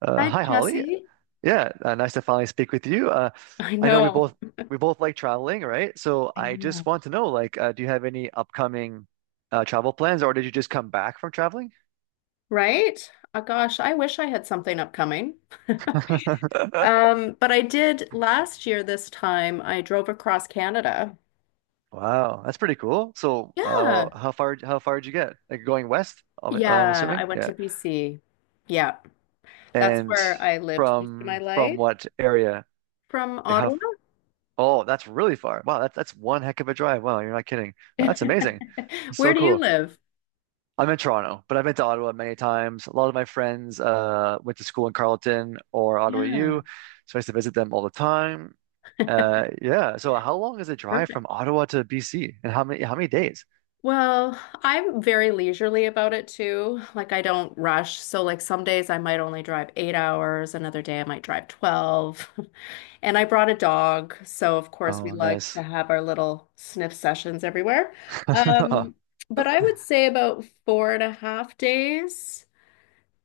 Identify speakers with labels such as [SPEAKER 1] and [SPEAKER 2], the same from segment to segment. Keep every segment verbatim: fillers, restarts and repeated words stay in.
[SPEAKER 1] Uh,
[SPEAKER 2] Hi,
[SPEAKER 1] hi Holly.
[SPEAKER 2] Jesse.
[SPEAKER 1] Yeah, uh, nice to finally speak with you. Uh,
[SPEAKER 2] I
[SPEAKER 1] I know we
[SPEAKER 2] know,
[SPEAKER 1] both we both like traveling, right? So I just want to know, like, uh, do you have any upcoming uh, travel plans, or did you just come back from traveling?
[SPEAKER 2] right? Oh, gosh, I wish I had something upcoming. Um, but I did last year this time. I drove across Canada.
[SPEAKER 1] Wow, that's pretty cool. So,
[SPEAKER 2] Yeah.
[SPEAKER 1] uh, how far how far did you get? Like going west, I'm I'm
[SPEAKER 2] Yeah, I
[SPEAKER 1] assuming.
[SPEAKER 2] went
[SPEAKER 1] Yeah,
[SPEAKER 2] to B C. Yeah. That's
[SPEAKER 1] and
[SPEAKER 2] where I lived most of my
[SPEAKER 1] from from
[SPEAKER 2] life,
[SPEAKER 1] what area?
[SPEAKER 2] from
[SPEAKER 1] Like how?
[SPEAKER 2] Ottawa.
[SPEAKER 1] Oh, that's really far. Wow, that's that's one heck of a drive. Wow, you're not kidding. That's amazing. So
[SPEAKER 2] Where do you
[SPEAKER 1] cool.
[SPEAKER 2] live?
[SPEAKER 1] I'm in Toronto, but I've been to Ottawa many times. A lot of my friends uh, went to school in Carleton or Ottawa
[SPEAKER 2] Yeah,
[SPEAKER 1] U, so I used to visit them all the time. Uh, yeah. So how long is the drive from
[SPEAKER 2] perfect.
[SPEAKER 1] Ottawa to B C, and how many how many days?
[SPEAKER 2] Well, I'm very leisurely about it too. Like I don't rush. So like some days I might only drive eight hours, another day I might drive twelve. And I brought a dog, so of course we
[SPEAKER 1] Oh,
[SPEAKER 2] like to
[SPEAKER 1] nice.
[SPEAKER 2] have our little sniff sessions everywhere. Um, but I would say about four and a half days.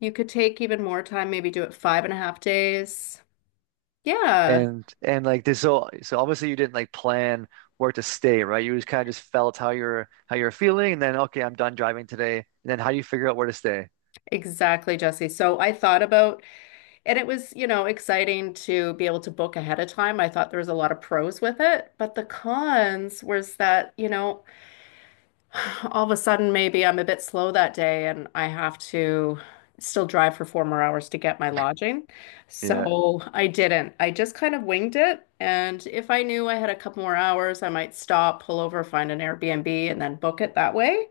[SPEAKER 2] You could take even more time, maybe do it five and a half days. Yeah,
[SPEAKER 1] And and like this, so so obviously you didn't like plan where to stay, right? You just kind of just felt how you're how you're feeling, and then okay, I'm done driving today, and then how do you figure out where to stay?
[SPEAKER 2] exactly, Jesse. So I thought about, and it was, you know, exciting to be able to book ahead of time. I thought there was a lot of pros with it, but the cons was that, you know, all of a sudden maybe I'm a bit slow that day and I have to still drive for four more hours to get my lodging.
[SPEAKER 1] Yeah,
[SPEAKER 2] So I didn't. I just kind of winged it. And if I knew I had a couple more hours, I might stop, pull over, find an Airbnb, and then book it that way.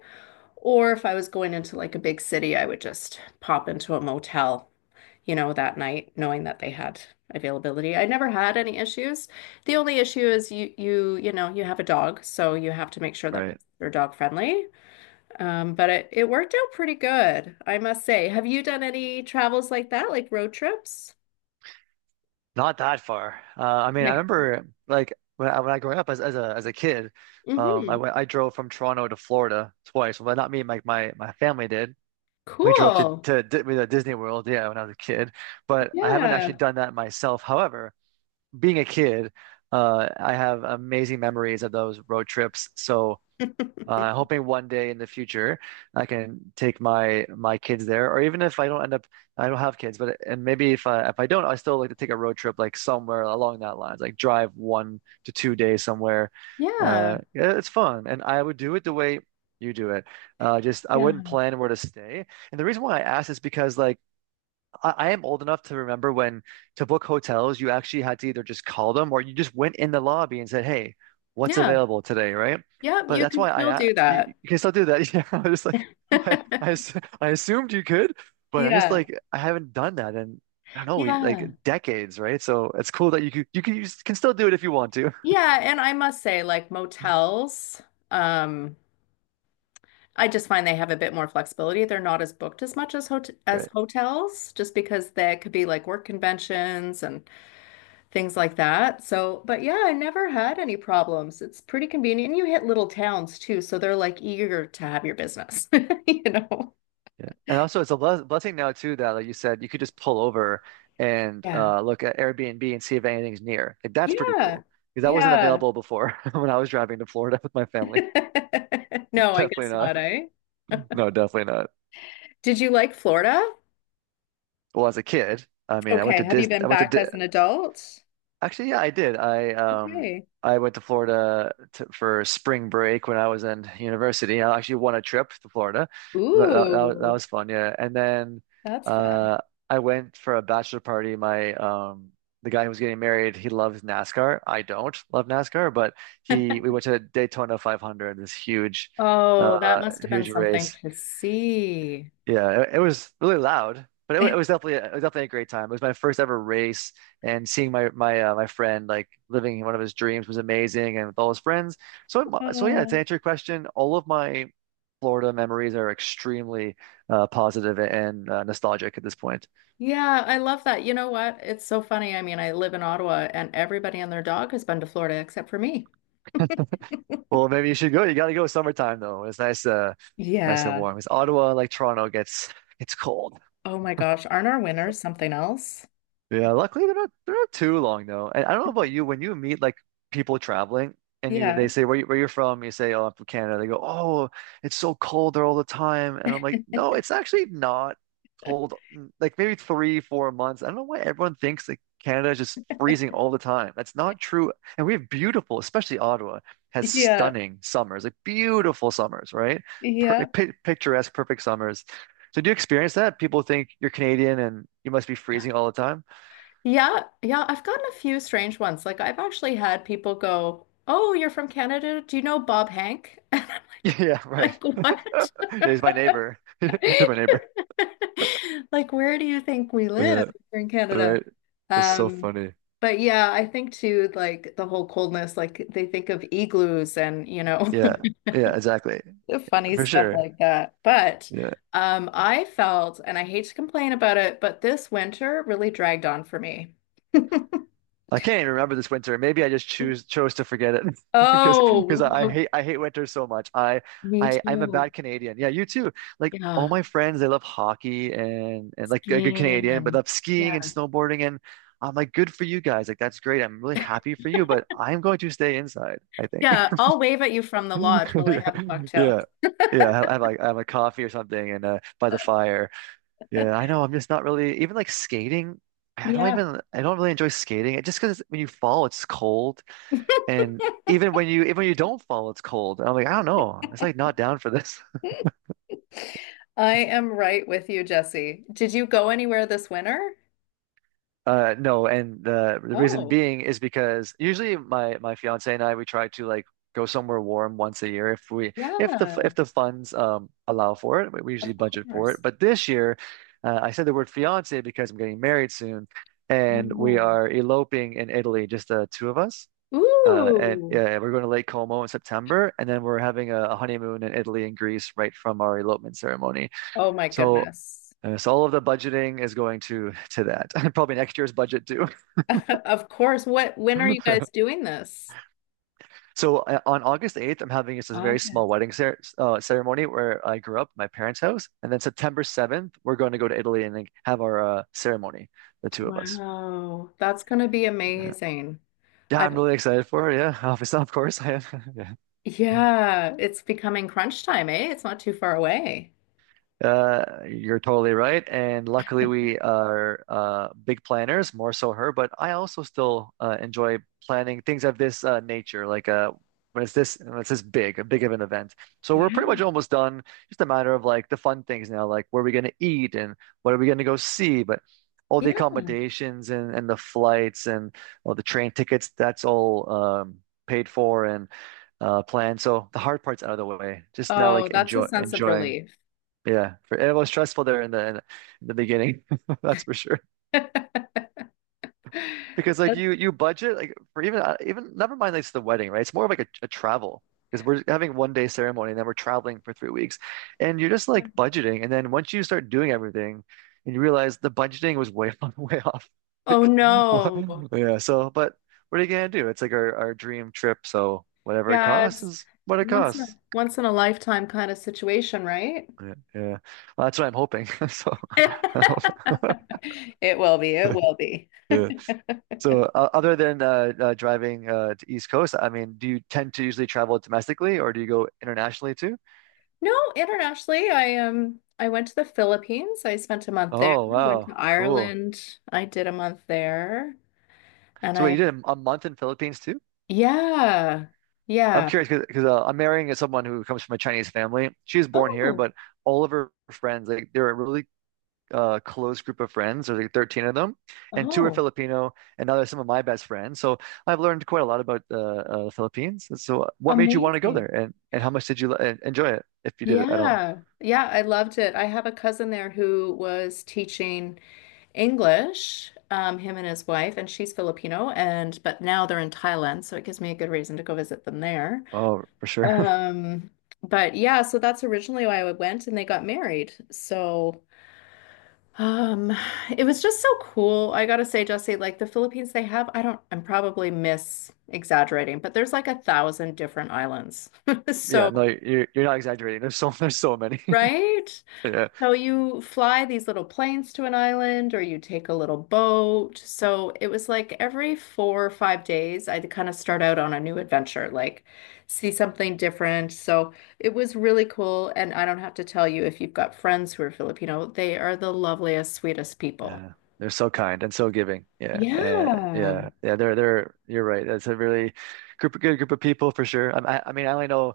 [SPEAKER 2] Or if I was going into like a big city, I would just pop into a motel, you know, that night, knowing that they had availability. I never had any issues. The only issue is you you you know, you have a dog, so you have to make sure that
[SPEAKER 1] right.
[SPEAKER 2] they're dog friendly. Um, but it, it worked out pretty good, I must say. Have you done any travels like that, like road trips?
[SPEAKER 1] Not that far. Uh, I mean, I
[SPEAKER 2] Okay.
[SPEAKER 1] remember like when I, when I growing up as, as a as a kid, um,
[SPEAKER 2] Mm-hmm.
[SPEAKER 1] I went I drove from Toronto to Florida twice. Well, not me, like my, my family did. We drove to
[SPEAKER 2] Cool.
[SPEAKER 1] to Di with, uh, Disney World, yeah, when I was a kid. But I haven't actually
[SPEAKER 2] Yeah.
[SPEAKER 1] done that myself. However, being a kid, uh, I have amazing memories of those road trips. So uh, hoping one day in the future I can take my my kids there, or even if I don't end up, I don't have kids, but and maybe if I if I don't, I still like to take a road trip like somewhere along that lines, like drive one to two days somewhere. Uh,
[SPEAKER 2] Yeah.
[SPEAKER 1] yeah, it's fun, and I would do it the way you do it. Uh, just I wouldn't
[SPEAKER 2] Yeah.
[SPEAKER 1] plan where to stay, and the reason why I asked is because like I, I am old enough to remember when to book hotels, you actually had to either just call them or you just went in the lobby and said, "Hey, what's
[SPEAKER 2] Yeah.
[SPEAKER 1] available today?" Right?
[SPEAKER 2] Yep,
[SPEAKER 1] But
[SPEAKER 2] you
[SPEAKER 1] that's
[SPEAKER 2] can
[SPEAKER 1] why I
[SPEAKER 2] still
[SPEAKER 1] a-
[SPEAKER 2] do
[SPEAKER 1] you,
[SPEAKER 2] that.
[SPEAKER 1] you can still do that. Yeah, I was like, I, I ass- I assumed you could, but I just
[SPEAKER 2] Yeah.
[SPEAKER 1] like I haven't done that in I don't know, we, like
[SPEAKER 2] Yeah.
[SPEAKER 1] decades, right? So it's cool that you could you can you can still do it if you want to.
[SPEAKER 2] Yeah, and I must say, like motels, um, I just find they have a bit more flexibility. They're not as booked as much as hot as
[SPEAKER 1] Right.
[SPEAKER 2] hotels, just because there could be like work conventions and things like that. So, but yeah, I never had any problems. It's pretty convenient. And you hit little towns too, so they're like eager to have your business, you know?
[SPEAKER 1] Yeah. And also it's a bless blessing now too that like you said you could just pull over and
[SPEAKER 2] Yeah.
[SPEAKER 1] uh, look at Airbnb and see if anything's near. Like, that's pretty
[SPEAKER 2] Yeah.
[SPEAKER 1] cool because that wasn't
[SPEAKER 2] Yeah.
[SPEAKER 1] available before when I was driving to Florida with my family.
[SPEAKER 2] No, I guess
[SPEAKER 1] Definitely not.
[SPEAKER 2] not, eh?
[SPEAKER 1] No, definitely not.
[SPEAKER 2] Did you like Florida?
[SPEAKER 1] Well, as a kid, I mean, I went
[SPEAKER 2] Okay.
[SPEAKER 1] to
[SPEAKER 2] Have you
[SPEAKER 1] Disney.
[SPEAKER 2] been
[SPEAKER 1] I went to
[SPEAKER 2] back
[SPEAKER 1] Di.
[SPEAKER 2] as an adult?
[SPEAKER 1] Actually, yeah, I did. I um
[SPEAKER 2] Okay.
[SPEAKER 1] I went to Florida to, for spring break when I was in university. I actually won a trip to Florida. That, that, that was, that
[SPEAKER 2] Ooh,
[SPEAKER 1] was fun, yeah. And then
[SPEAKER 2] that's fun.
[SPEAKER 1] uh I went for a bachelor party. My um The guy who was getting married, he loves NASCAR. I don't love NASCAR, but he we went to Daytona five hundred, this huge
[SPEAKER 2] Oh, that
[SPEAKER 1] uh
[SPEAKER 2] must have been
[SPEAKER 1] huge
[SPEAKER 2] something
[SPEAKER 1] race.
[SPEAKER 2] to see.
[SPEAKER 1] Yeah, it, it was really loud, but it, wa- it was definitely it was definitely a great time. It was my first ever race, and seeing my my uh, my friend like living one of his dreams was amazing, and with all his friends. So I'm- so yeah, to
[SPEAKER 2] Oh.
[SPEAKER 1] answer your question, all of my Florida memories are extremely uh, positive and uh, nostalgic at this point.
[SPEAKER 2] Yeah, I love that. You know what? It's so funny. I mean, I live in Ottawa and everybody and their dog has been to Florida except for me.
[SPEAKER 1] Well, maybe you should go. You got to go summertime though. It's nice, uh, nice and
[SPEAKER 2] Yeah.
[SPEAKER 1] warm. Because Ottawa, like Toronto, gets gets cold.
[SPEAKER 2] Oh my gosh. Aren't our winners something else?
[SPEAKER 1] Yeah, luckily they're not they're not too long though. And I don't know about you, when you meet like people traveling and you they
[SPEAKER 2] Yeah.
[SPEAKER 1] say where you, where you're from, you say, oh, I'm from Canada. They go, oh, it's so cold there all the time. And I'm like, no, it's actually not cold. Mm, like maybe three, four months. I don't know why everyone thinks that Canada is just freezing all the time. That's not true. And we have beautiful, especially Ottawa has
[SPEAKER 2] Yeah.
[SPEAKER 1] stunning summers, like beautiful summers, right? Per
[SPEAKER 2] Yeah.
[SPEAKER 1] pi picturesque, perfect summers. So do you experience that? People think you're Canadian and you must be freezing all the time.
[SPEAKER 2] Yeah. Yeah. I've gotten a few strange ones. Like, I've actually had people go, "Oh, you're from Canada. Do you know Bob Hank?"
[SPEAKER 1] Yeah, right.
[SPEAKER 2] Like, what?
[SPEAKER 1] He's my neighbor. He's my neighbor.
[SPEAKER 2] Like, where do you think we live
[SPEAKER 1] Yeah,
[SPEAKER 2] here in Canada?
[SPEAKER 1] right. That's so
[SPEAKER 2] Um,
[SPEAKER 1] funny.
[SPEAKER 2] but yeah, I think too, like the whole coldness, like they think of igloos and, you know,
[SPEAKER 1] Yeah, yeah, exactly.
[SPEAKER 2] funny
[SPEAKER 1] For
[SPEAKER 2] stuff
[SPEAKER 1] sure.
[SPEAKER 2] like that. But
[SPEAKER 1] Yeah.
[SPEAKER 2] um, I felt, and I hate to complain about it, but this winter really dragged on for me.
[SPEAKER 1] I can't even remember this winter. Maybe I just choose chose to forget it because because
[SPEAKER 2] Oh,
[SPEAKER 1] I I
[SPEAKER 2] oh,
[SPEAKER 1] hate I hate winter so much. I
[SPEAKER 2] me
[SPEAKER 1] I I'm a
[SPEAKER 2] too.
[SPEAKER 1] bad Canadian. Yeah, you too. Like all
[SPEAKER 2] Yeah,
[SPEAKER 1] my friends, they love hockey and and like a good
[SPEAKER 2] skiing
[SPEAKER 1] Canadian, but
[SPEAKER 2] and
[SPEAKER 1] love skiing
[SPEAKER 2] yeah.
[SPEAKER 1] and snowboarding. And I'm like, good for you guys. Like that's great. I'm really happy for you, but I'm going to stay inside, I think.
[SPEAKER 2] Yeah, I'll wave at you from the lodge while I
[SPEAKER 1] Yeah,
[SPEAKER 2] have a cocktail.
[SPEAKER 1] yeah, yeah. I have like I have a coffee or something, and uh, by the fire. Yeah, I know. I'm just not really even like skating. I don't
[SPEAKER 2] Yeah.
[SPEAKER 1] even I don't really enjoy skating. It just because when you fall, it's cold, and even when you even when you don't fall, it's cold. And I'm like I don't know. It's like not down for this.
[SPEAKER 2] I am right with you, Jesse. Did you go anywhere this winter?
[SPEAKER 1] Uh, no, and the the reason
[SPEAKER 2] Oh,
[SPEAKER 1] being is because usually my my fiance and I we try to like go somewhere warm once a year if we if the
[SPEAKER 2] yeah,
[SPEAKER 1] if the funds um allow for it. We we usually
[SPEAKER 2] of
[SPEAKER 1] budget for
[SPEAKER 2] course.
[SPEAKER 1] it. But this year, uh, I said the word fiance because I'm getting married soon, and we
[SPEAKER 2] Oh.
[SPEAKER 1] are eloping in Italy, just the two of us. Uh, and
[SPEAKER 2] Ooh.
[SPEAKER 1] uh, We're going to Lake Como in September, and then we're having a, a honeymoon in Italy and Greece right from our elopement ceremony.
[SPEAKER 2] Oh my
[SPEAKER 1] So,
[SPEAKER 2] goodness.
[SPEAKER 1] uh, so all of the budgeting is going to to that. Probably next year's budget too.
[SPEAKER 2] Of course. What, when are you guys doing this?
[SPEAKER 1] So uh, on August eighth, I'm having just a very small
[SPEAKER 2] August.
[SPEAKER 1] wedding cer uh, ceremony where I grew up, my parents' house, and then September seventh, we're going to go to Italy and like, have our uh, ceremony, the two of us.
[SPEAKER 2] Wow, that's gonna be
[SPEAKER 1] Yeah.
[SPEAKER 2] amazing.
[SPEAKER 1] Yeah, I'm
[SPEAKER 2] I've,
[SPEAKER 1] really excited for it. Yeah, obviously, of course I am. Yeah.
[SPEAKER 2] yeah, it's becoming crunch time, eh? It's not too far away.
[SPEAKER 1] Uh, you're totally right. And luckily, we are uh, big planners, more so her, but I also still uh, enjoy planning things of this uh, nature, like uh, when it's this when it's this big, a big of an event. So we're pretty
[SPEAKER 2] Yeah.
[SPEAKER 1] much almost done. Just a matter of like the fun things now, like where are we going to eat and what are we going to go see? But all the
[SPEAKER 2] Yeah.
[SPEAKER 1] accommodations and, and the flights and all the train tickets, that's all um, paid for and uh, planned. So the hard part's out of the way. Just now,
[SPEAKER 2] Oh,
[SPEAKER 1] like
[SPEAKER 2] that's a
[SPEAKER 1] enjoy
[SPEAKER 2] sense of
[SPEAKER 1] enjoying.
[SPEAKER 2] relief.
[SPEAKER 1] Yeah, for, and it was stressful there in the in, the beginning, that's for sure.
[SPEAKER 2] That's-
[SPEAKER 1] Because like you you budget like for even uh, even never mind like it's the wedding, right? It's more of like a, a travel because we're having one day ceremony and then we're traveling for three weeks, and you're just
[SPEAKER 2] yeah.
[SPEAKER 1] like budgeting, and then once you start doing everything, and you realize the budgeting was way way off.
[SPEAKER 2] Oh
[SPEAKER 1] Like, what?
[SPEAKER 2] no.
[SPEAKER 1] Yeah. So, but what are you gonna do? It's like our our dream trip, so whatever it
[SPEAKER 2] Yeah,
[SPEAKER 1] costs
[SPEAKER 2] it's
[SPEAKER 1] is what it
[SPEAKER 2] once in a
[SPEAKER 1] costs.
[SPEAKER 2] once in a lifetime kind of situation, right?
[SPEAKER 1] Yeah, yeah. Well, that's what I'm hoping. So,
[SPEAKER 2] It will be. It will be.
[SPEAKER 1] yeah. So, uh, other than uh, uh, driving uh, to East Coast, I mean, do you tend to usually travel domestically or do you go internationally too?
[SPEAKER 2] No, internationally, I um I went to the Philippines. I spent a month there.
[SPEAKER 1] Oh,
[SPEAKER 2] I went to
[SPEAKER 1] wow, cool.
[SPEAKER 2] Ireland. I did a month there. And
[SPEAKER 1] So, wait,
[SPEAKER 2] I
[SPEAKER 1] you did a, a month in Philippines too?
[SPEAKER 2] yeah.
[SPEAKER 1] I'm
[SPEAKER 2] Yeah.
[SPEAKER 1] curious because uh, I'm marrying someone who comes from a Chinese family. She was born here,
[SPEAKER 2] Oh,
[SPEAKER 1] but all of her friends, like, they're a really uh, close group of friends. There's like thirteen of them, and two are
[SPEAKER 2] oh,
[SPEAKER 1] Filipino, and now they're some of my best friends. So, I've learned quite a lot about uh, uh, the Philippines. So, uh, what made you want to go
[SPEAKER 2] amazing.
[SPEAKER 1] there, and and how much did you uh, enjoy it, if you did it at all?
[SPEAKER 2] Yeah. Yeah, I loved it. I have a cousin there who was teaching English, um, him and his wife, and she's Filipino, and but now they're in Thailand, so it gives me a good reason to go visit them there.
[SPEAKER 1] Oh, for sure.
[SPEAKER 2] Um, but yeah, so that's originally why I went, and they got married. So um, it was just so cool. I gotta say, Jesse, like the Philippines, they have, I don't, I'm probably mis exaggerating, but there's like a thousand different islands.
[SPEAKER 1] Yeah,
[SPEAKER 2] So,
[SPEAKER 1] no, you're you're not exaggerating. There's so there's so many.
[SPEAKER 2] right?
[SPEAKER 1] Yeah,
[SPEAKER 2] So you fly these little planes to an island or you take a little boat. So it was like every four or five days, I'd kind of start out on a new adventure, like see something different. So it was really cool. And I don't have to tell you if you've got friends who are Filipino, they are the loveliest, sweetest people.
[SPEAKER 1] yeah. They're so kind and so giving. Yeah, uh,
[SPEAKER 2] Yeah,
[SPEAKER 1] yeah, yeah. They're they're. You're right. That's a really group good group of people for sure. I, I I mean, I only know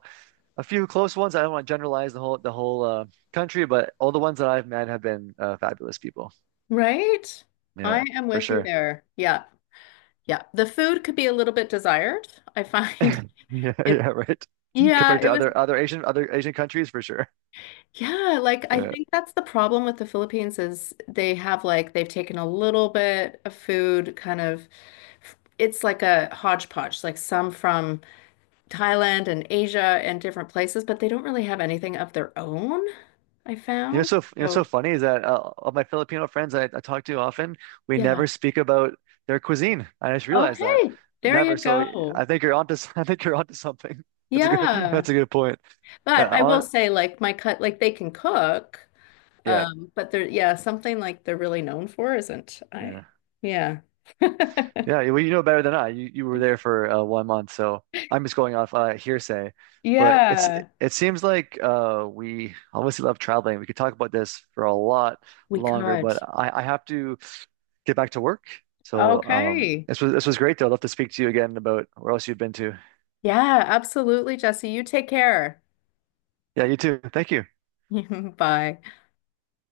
[SPEAKER 1] a few close ones. I don't want to generalize the whole the whole uh, country, but all the ones that I've met have been uh, fabulous people.
[SPEAKER 2] right? I
[SPEAKER 1] Yeah,
[SPEAKER 2] am
[SPEAKER 1] for
[SPEAKER 2] with you
[SPEAKER 1] sure.
[SPEAKER 2] there. Yeah, yeah. The food could be a little bit desired, I find.
[SPEAKER 1] Yeah, yeah,
[SPEAKER 2] It,
[SPEAKER 1] right.
[SPEAKER 2] yeah,
[SPEAKER 1] Compared
[SPEAKER 2] it
[SPEAKER 1] to
[SPEAKER 2] was.
[SPEAKER 1] other other Asian other Asian countries, for sure.
[SPEAKER 2] Yeah, like I
[SPEAKER 1] Yeah.
[SPEAKER 2] think that's the problem with the Philippines is they have like they've taken a little bit of food kind of it's like a hodgepodge, like some from Thailand and Asia and different places, but they don't really have anything of their own, I
[SPEAKER 1] You know,
[SPEAKER 2] found.
[SPEAKER 1] so you know, so
[SPEAKER 2] So,
[SPEAKER 1] funny is that uh, all my Filipino friends I, I talk to often, we
[SPEAKER 2] yeah.
[SPEAKER 1] never speak about their cuisine. I just realized that.
[SPEAKER 2] Okay. There
[SPEAKER 1] Never.
[SPEAKER 2] you
[SPEAKER 1] So
[SPEAKER 2] go.
[SPEAKER 1] I think you're onto s- I think you're onto something. That's a good
[SPEAKER 2] Yeah.
[SPEAKER 1] that's a good point.
[SPEAKER 2] But
[SPEAKER 1] Yeah,
[SPEAKER 2] I will
[SPEAKER 1] hon-
[SPEAKER 2] say like my cut like they can cook,
[SPEAKER 1] yeah,
[SPEAKER 2] um, but they're yeah, something like they're really known for isn't I.
[SPEAKER 1] yeah,
[SPEAKER 2] Yeah.
[SPEAKER 1] yeah. you- Well, you know better than I. You you were there for uh, one month, so I'm just going off uh, hearsay. But it's
[SPEAKER 2] Yeah.
[SPEAKER 1] it seems like uh, we obviously love traveling. We could talk about this for a lot
[SPEAKER 2] We
[SPEAKER 1] longer, but
[SPEAKER 2] could.
[SPEAKER 1] I, I have to get back to work. So um,
[SPEAKER 2] Okay.
[SPEAKER 1] this was this was great though. I'd love to speak to you again about where else you've been to.
[SPEAKER 2] Yeah, absolutely, Jesse. You take care.
[SPEAKER 1] Yeah, you too. Thank you.
[SPEAKER 2] Bye.